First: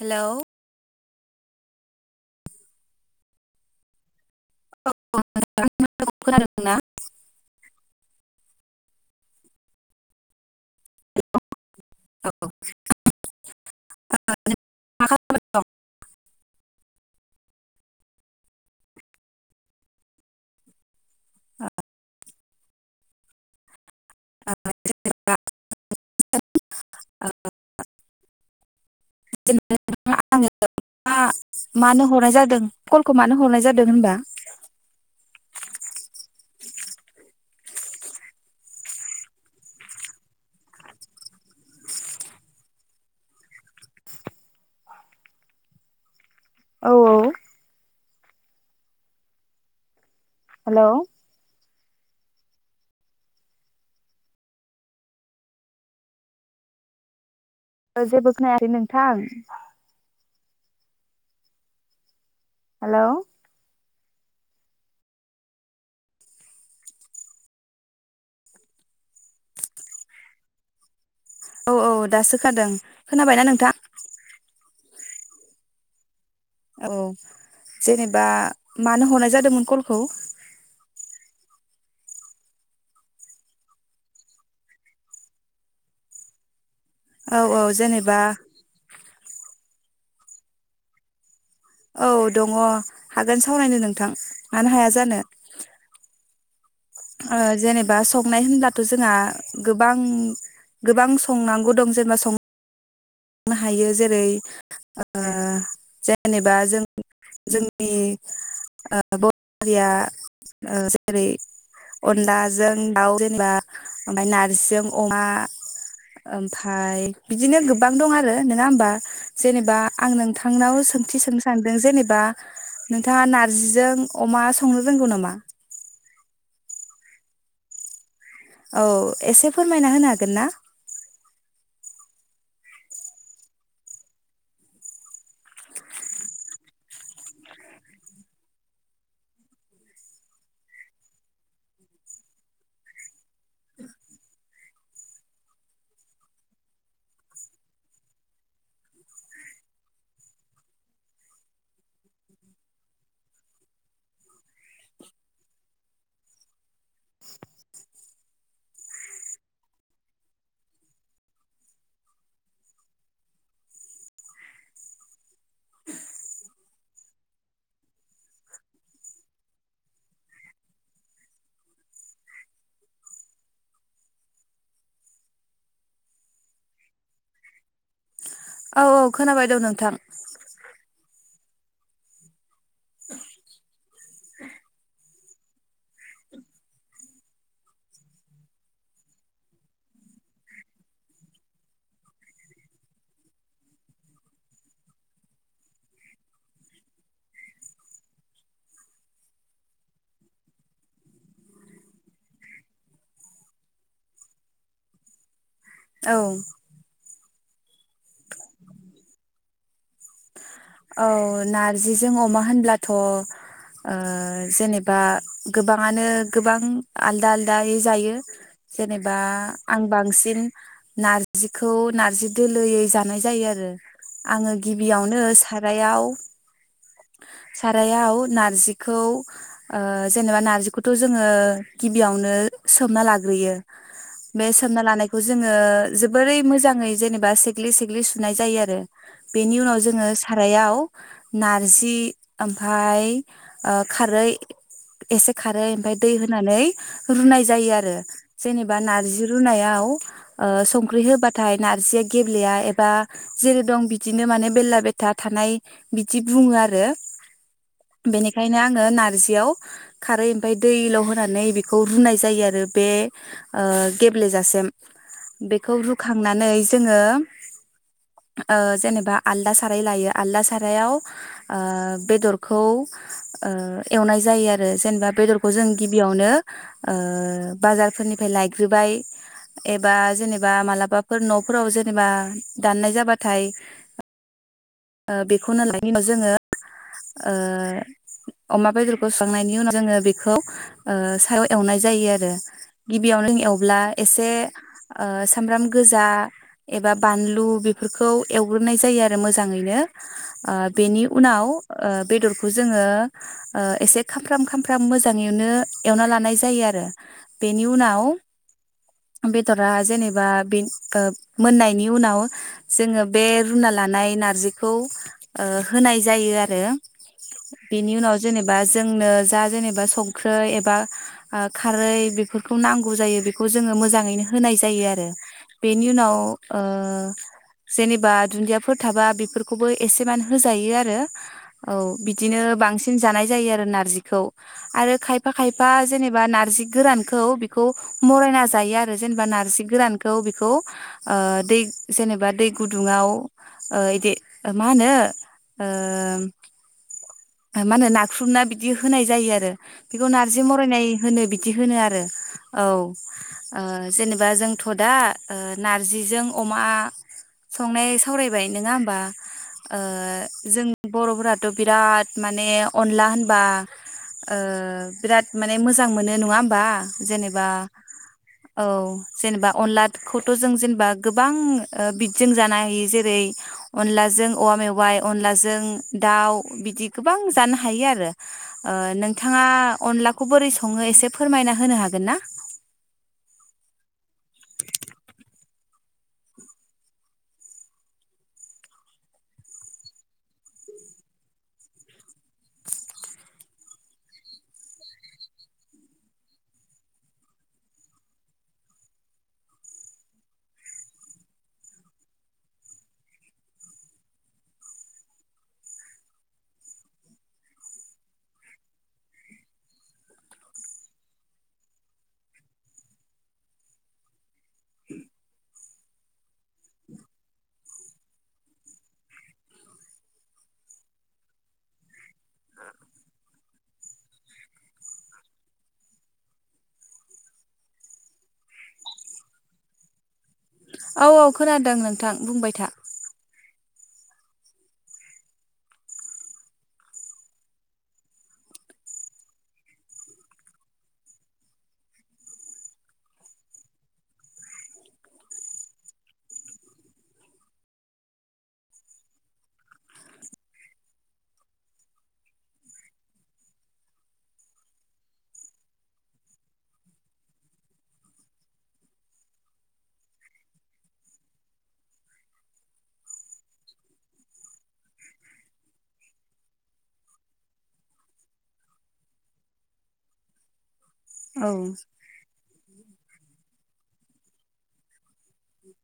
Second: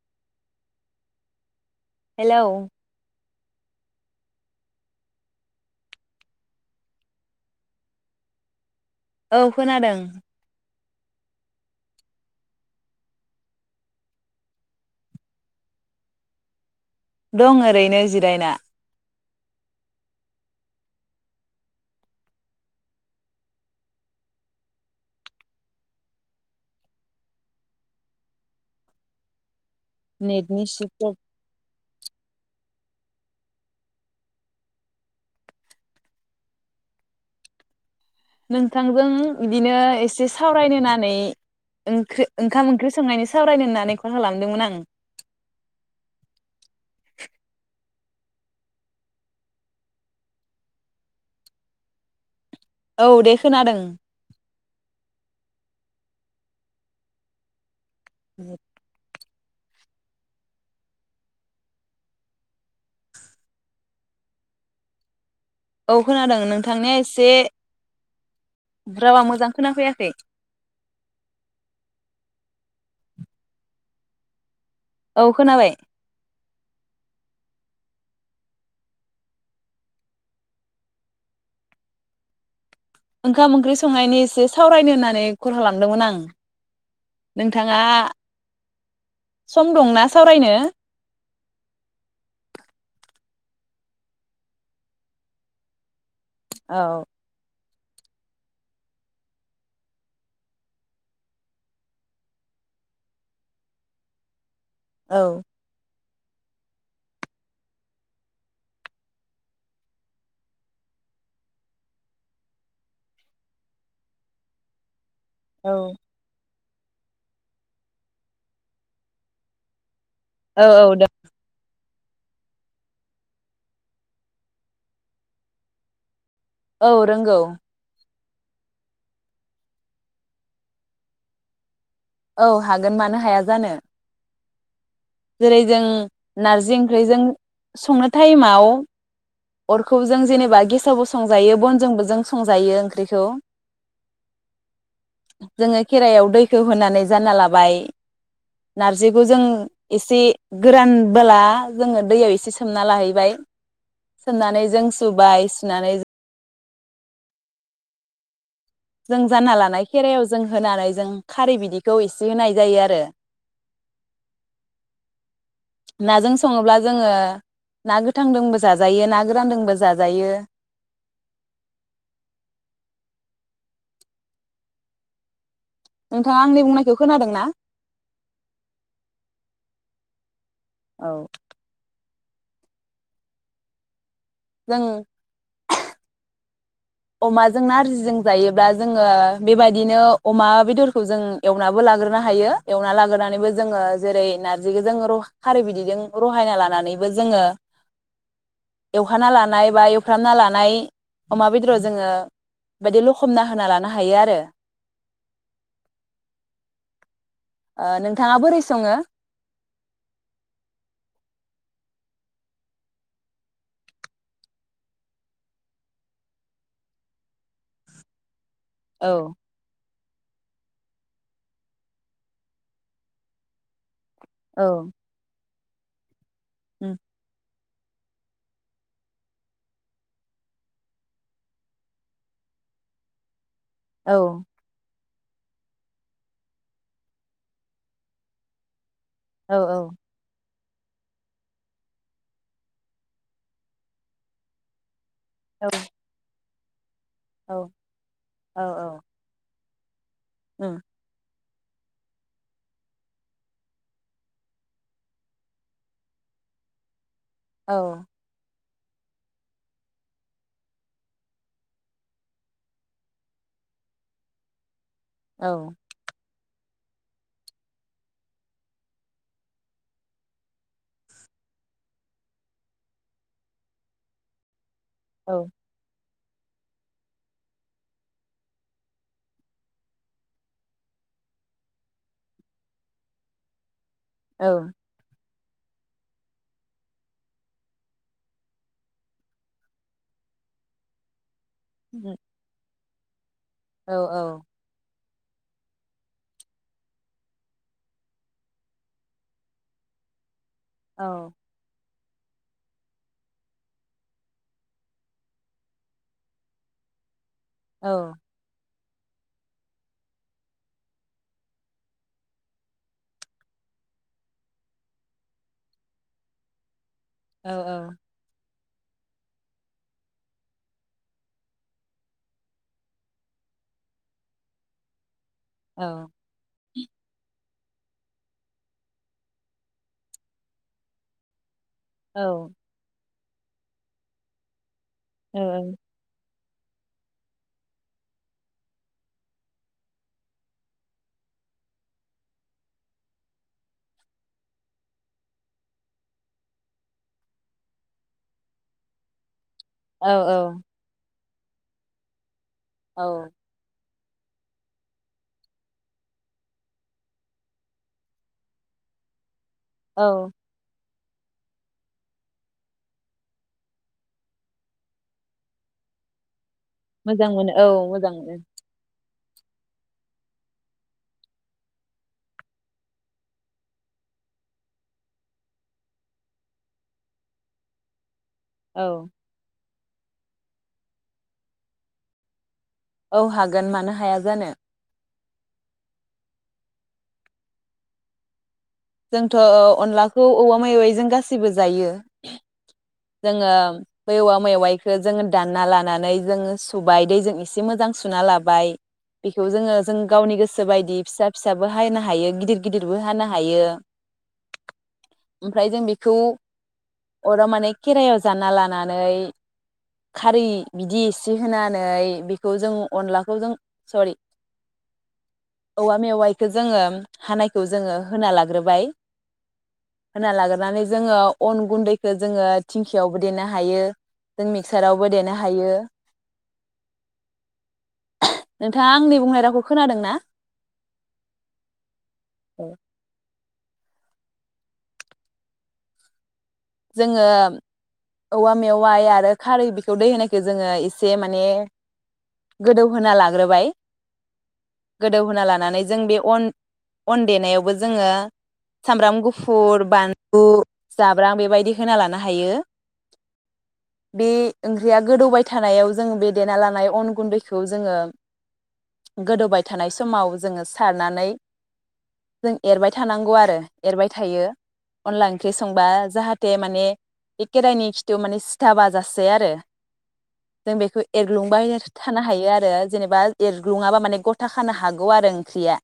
हेल' hello औ नोंथांआ आंनि माथोखौ खोनादोंना? औ खोनादों। [inaudible] [inaudible] [unintelligible] [inaudible] नेट आङो नि [inaudible] मा मानो हरनाय जादों कलखौ मानो हरनाय जादों होनबा? नोंथांजों बिदिनो एसे सावरायनो होननानै ओंख्रि ओंखाम ओंख्रि संनायनि सावरायनो होननानै कल खालामदोंमोन आं। औ औ हेल' औ दे खोनादों जेबो खोनायाखै नोंथां हेलौ औ खोनादों नोंथांनिया एसे रावा मोजां खोनाफैयाखै। औ औ दासो खोनादों खोनाबायना नोंथां? औ खोनाबाय। औ जेनेबा मानो हरनाय जादोंमोन कलखौ? ओंखाम ओंख्रि संनायनि एसे सावरायनो होननानै कल खालामदोंमोन आं। औ औ नोंथाङा जेनेबा सम दंना सावरायनो? औ दङ' हागोन सावरायनो नोंथां मानो हाया जानो‌। औ ओ जेनेब बा संनाय होनब्लाथ' जोंहा गोबां गोबां संनांगौ दं जेनेबा सं नो हायो जेरै ओ औ जे जेनेबा जों जोंनि ओ बर' हारिया ओ जेरै अनलाजों दाउ जेनेबा ओमफाय नारजिजों अमा औ ओम फाय बिदिनो गोबां दं आरो नङा होमबा जेनेबा आं औ नोंथांनाव औ सोंथि सोंनो सानदों जेनेबा बा नोंथाङा नारजिजों अमा संनो रोंगौ नामा? औ रोंगौ । औ एसे फोरमायना होनो हागोन ना? औ हागोन मानो हाया जानो । जेरै जों नारजि ओंख्रिजों संनो टाइमाव अरखौ जों जेनेबा गेसावबो संजायो बनजोंबो जों संजायो ओंख्रिखौ जोङो खेरायाव दैखौ होनानै जान्ना लाबाय नारजिखौ जों एसे गोरानबोला जोङो दैयाव एसे सोमना लाहैबाय सोमनानै जों सुबाय सुनानै जों जान्ना लानाय खेरायाव जों होनानै जों खारै बिदिखौ इसे होनाय जायो आरो नाजों सङोब्ला जोङो ना गोथांदोंबो जाजायो ना गोरानदोंबो जाजायो नोंथाङा आंनि बुंनायखौ खोनादों ना? औ औ खोनाबाय दं नोंथां । औ [inaudible] जों [unintelligible] अमाजों नारजिजों जायोब्ला जोङो बेबायदिनो अमा बेदरखौ जों एवनाबो लाग्रोनो हायो एवना लाग्रोनानैबो जोङो जेरै नारजिखौ र खारै बिदैजों रहायना लानानैबो जोङो एवखाना लानाय बा एवफ्रामना लानाय अमा बेदराव जोङो बेदि लखमना होना लानो हायो आरो । औ । ओ नोंथाङा बोरै सङो? औ नारजिजों अमा होनब्लाथ' ओ जेनेबा गोबाङानो गोबां आलदा आलदायै जायो । जेनेबा औ आं बांसिन नारजिखौ नारजि दोलोयै जानाय जायो आरो आं गिबियावनो साथ रायाव उम । सारायाव नारजिखौ ओ जेनेबा नारजिखौथ' जोङो गिबियावनो सोमना लाग्रोयो बे सोमना लानाय खौ जोङो जोबोरै मोजाङै जेनेबा सेग्लि सेग्लि सुनाय जायो आरो। औ बेनि उनाव जोङो सारायाव नारजि ओमफाय ओ खारै एसे औ खारै ओमफाय दै होनानै रुनाय औ जायो आरो औ जेनेबा नारजि रुनायाव [unintelligible] ओ औ संख्रि होबाद नाथाय नारजिया गेब्लेया एबा जेरै दं बिद बिदिनो माने बेरला बेथा थानाय बिदि बुङो आरो। औ बिनो आङो नारजियाव खारै ओमफ्राय दैल' होन्नानै बेखौ रुनाय जायो आरो बे ओ गेब्लेजासेम। बेखौ रुखांनानै जोङो ओ जेनेबा आलदा साराय लायो आलदा सारायाव ओ बेदरखौ ओ एवनाय जायो आ रो जेनबा औ बेदरखौ जों गिबियाव नो ओ बाजारफोरनिफ्राय लायग्रोबाय एबा जेनेबा मालाबाफोर न'फोराव जेनेबा दाननाय जाबाथाय औ ओ बेखौनो लाय [unintelligible] नि उनाव जोङो ओ अमा बेदरखौ संनायनि उनाव जोङो बेखौ सायाव एवनाय जायो आरो गिबियावनो एव अब्ला एसे ओ सामब्राम गोजा एबा बानलु बेफोरखौ एवग्रोनाय जायो आरो मोजाङै [unintelligible] ओ बेनि उनाव ओ बेदरखौ जोङो ओ एसे खामफ्राम खामफ्राम मोजाङैनो एवना लानाय जायो आरो। बेनि उनाव बेदरा जेनेबा बे ओ मोननायनि उनाव जोङो बे रुना लानाय नारजि बेखौ ओ होनाय जायो आरो। बिनि उनाव जेनेब बा जोंनो जा जेनेबा संख्रै एबा ओ खारै बेफोरखौ नांगौ जायो बेखौ जोङो मोजाङैनो होनाय जायो आरो बेनि उनाव ओ जेनेबा दुन्दियाफोर थाबा बिफोर खौबो एसेमान होजायो आरो। औ बिदिनो बांसिन जानाय जायो आरो नारजिखौ आरो खायफा औ खायफा जेनेबा नारजि गोरानखौ बेखौ मरायना जायो आरो जेनेबा नार्जि गोरानखौ बेखौ दै जेनेबा दै गुदुङाव बिदि माहोनो ओम माहोनो नाख्रुबना बिदि होनाय जायो आरो औ बेखौ नारजि मरायनाय होनो बिदि बिदि होनो आरो औ जेनेबा जोंथ' दा नारजिजों अमा संनाय सावरायबाय नङा होमबा ओ औ जों बर'फोराथ' बिराद माने अनला होनबा ओ बिराद माने मोजां मोनो नङा होम बा मोजां जेनेबा मोनो औ मोजां मोनो औ जेनेबा अनलाखौथ' जों जेनेबा गोबां ओ बिदजों जानो हायो जेरै अनलाजों औवा मेवाइ अनलाजों दाउ बिदि गोबां जानो हायो आरो औ नोंथाङा अनलाखौ बोरै सङो एसे फोरमायना होनो हागोन ना औ हागोन मानो हाया जानो जोंथ' अनलाखौ औवा मवाइजों गासिबो जायो जोङो बवा मेवाइखो जोङो दानना लानानै जोङो सुबाय दैजों एसे मोजां सुना लाबाय बेखौ जोङो जों गावनि गोसो बायदि फिसा फिसाबो हानो हायो गिदिर गिदिरबो हानो हायो ओमफ्राय जों बेखौ अराव माने खेरायाव जाना लानानै खारै बिदि एसे होनानै बेखौ जों अनलाखौ जों सरि औवा मेवाइखौ जोङो हानायखौ जोङो होना लाग्रोबाय होना लाग्रोनानै जोङो अन गुन्दैखौ जोङो थिंखियावबो देनो हायो जों मिक्सारावबो देनो हायो नोंथाङा आंनि बुंहनाय रावखौ खोनादों ना औ औ खोनादों नोंथां बुंबाय था जोङो औवा मेवाय आरो खारै बेखौ दै होनायखौ जोङो एसे माने गोदौहोना लाग्रोबाय गोदौहोना लानानै जों बे अन अन देनायावबो जोङो सामब्राम गुफुर बानलु जाब्रां बेबायदि बिदि होना लानो हायो बे ओंख्रिया गोदौबाय थानायाव जोंङ बे देना लानाय अन गुन्दैखौ जोङो गोदौबाय थानाय समाव जोङो सारनानै जों एरबाय थानांगौ आरो एरबाय थायो अनला ओंख्रि संबा जाहाथे जे माने खेराइनि खिथु माने सिथा बाजासै आरो जों बेखौ औ एरग्लुंबाय थानो हायो आरो जेनेबा एरग्लुङाबा माने गथा खानो हागोन आरो ओंख्रिया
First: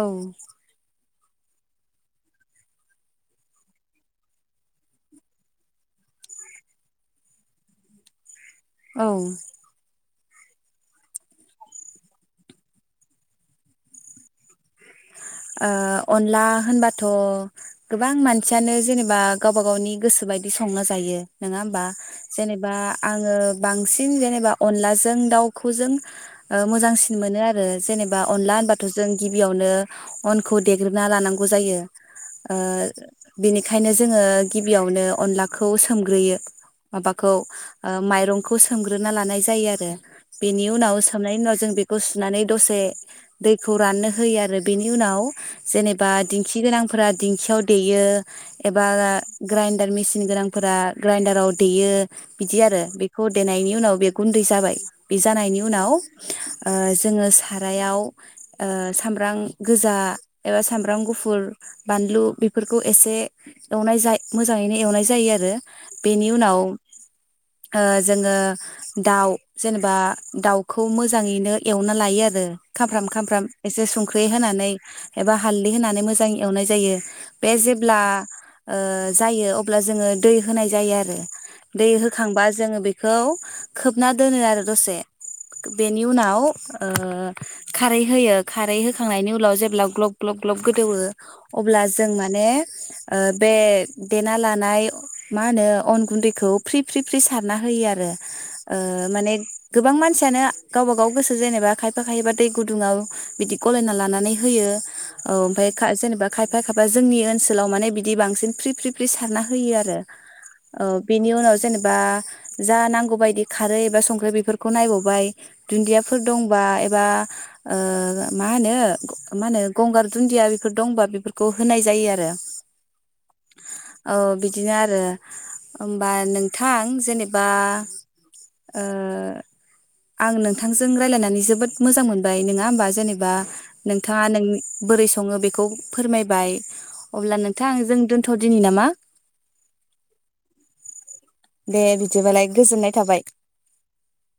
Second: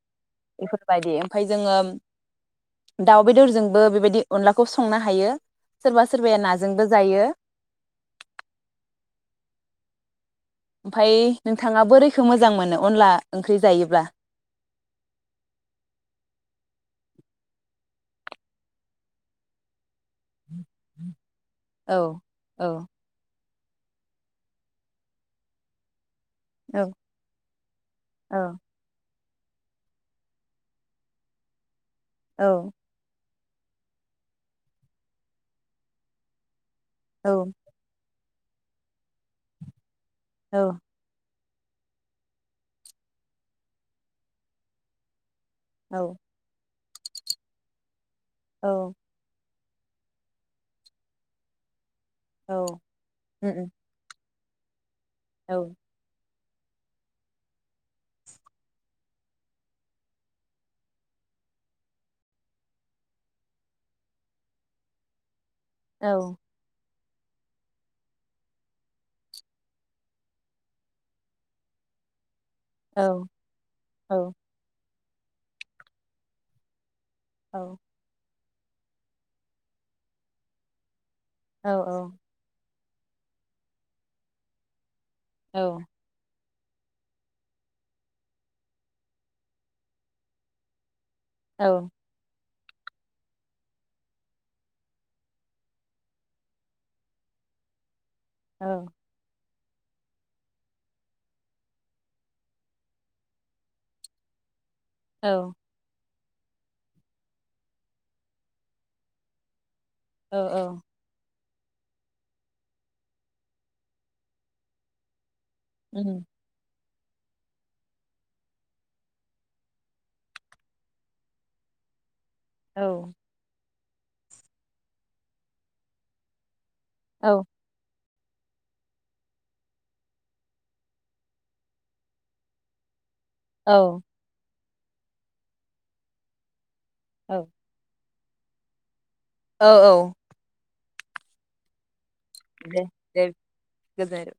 औ बेफोरबायदि ओमफफ्राय जोङो दाउ बेदरजोंबो बेबायदि अनलाखौ संनो हायो सोरबा सोरबाया नाजोंबो जायो औ ओमफफ्राय नोंथाङा बोरैखौ मोजां मोनो अनला ओंख्रि जायोब्ला अनला होनबाथ' गोबां मानसियानो जेनेबा गावबा गावनि गोसो बायदि बिदि संना जायो नोङा होमबा औ औ जेनेबा आङो बांसिन जेनेबा अनलाजों दाउखौ जों औ मोजांसिन मोनो आरो जेनेबा औ अनला होनबाथ' जों गिबियावनो अनखौ देग्रोबना लानांगौ जायो आ बेनिखायनो जोङो गिबियावनो अनलाखौ सोमग्रोयो। औ माबाखौ ओ माइरं खौ सोमग्रोना लानाय जायो आरो। बेनि उनाव सोमनायनि उनाव जों बेखौ सुनानै दसे दैखौ राननो होयो आरो। बेनि उनाव जेनेबा औ दिंखि गोनां फोरा दिंखियाव देयो। औ एबा। ग्राइडार मेसिन गोनांफोरा ग्राइडाराव देयो। बिदि औ आरो बेखौ उम उम देनायनि उनाव बे गुन्दै जाबाय। बे जानायनि औ उनाव। ओ जोङो सारायाव ओ सामब्रां। गोजा एबा सामब्राम गुफुर बानलु बेफोरखौ एसे एवनाय जा मोजाङैनो एवनाय जायो आरो। बेनि औ उनाव ओ जोङो दाउ जेनेबा दाउखौ मोजाङैनो एवना लायो आरो। औ खामफ्राम खामफ्राम एसे संख्रि। औ [unintelligible] होनानै। एबा हालदै होनानै मोजां एवनाय जायो। बे औ जेब्ला ओ जायो अब्ला जोङो दै होनाय जायो आरो। औ दै होखांबा जोङो बे खौ खोबना दोनो आरो दसे। औ बेनि उनाव ओ खारै होयो खारै खांनायनि उनाव जेब्ला ग्लब ग्लब ग्लब गोदौवो। औ अब्ला जों माने। ओ बे देना लानाय मा होनो अन गुन्दैखौ फ्रि फ्रि फ्रि सारना होयो आरो। ओ माने गोबां मानसियानो गावबा गाव गोसो जेनेबा खायफा खायबा दै गुदुङाव बिदि गलायना लानानै होयो। औ ओमफाय खा जेनेबा खायफा खायफा जोंनि ओनसोलाव माने बिदि बांसिन फ्रि फ्रि फ्रि सारना होयो आरो। औ ओ बेनि उनाव जेनेबा जा नांगौ बायदि खारै एबा संख्रि बेफोरखौ नायबावबाय। दुन्दियाफोर उम दंबा ए बा ओ मा होनो मा होनो गंगार दुन्दिया बेफोर दंबा बेफोरखौ होनाय जायो आरो औ। ओ बिदिनो आरो होनबा नों थां जेनेबा औ ओ आं नोंथांजों रायलायनानै जोबोद मोजां मोनबाय नङा होमबा जेने बा नोंथाङा नोंनि बोरै सङो बेखौ फोरमायबाय। अब्ला औ नोंथां जों दोन थ'दिनि नामा? औ औ। दे बि दिबालाय दे गोजोननाय थाबाय। दे गोजोननाय थाबाय।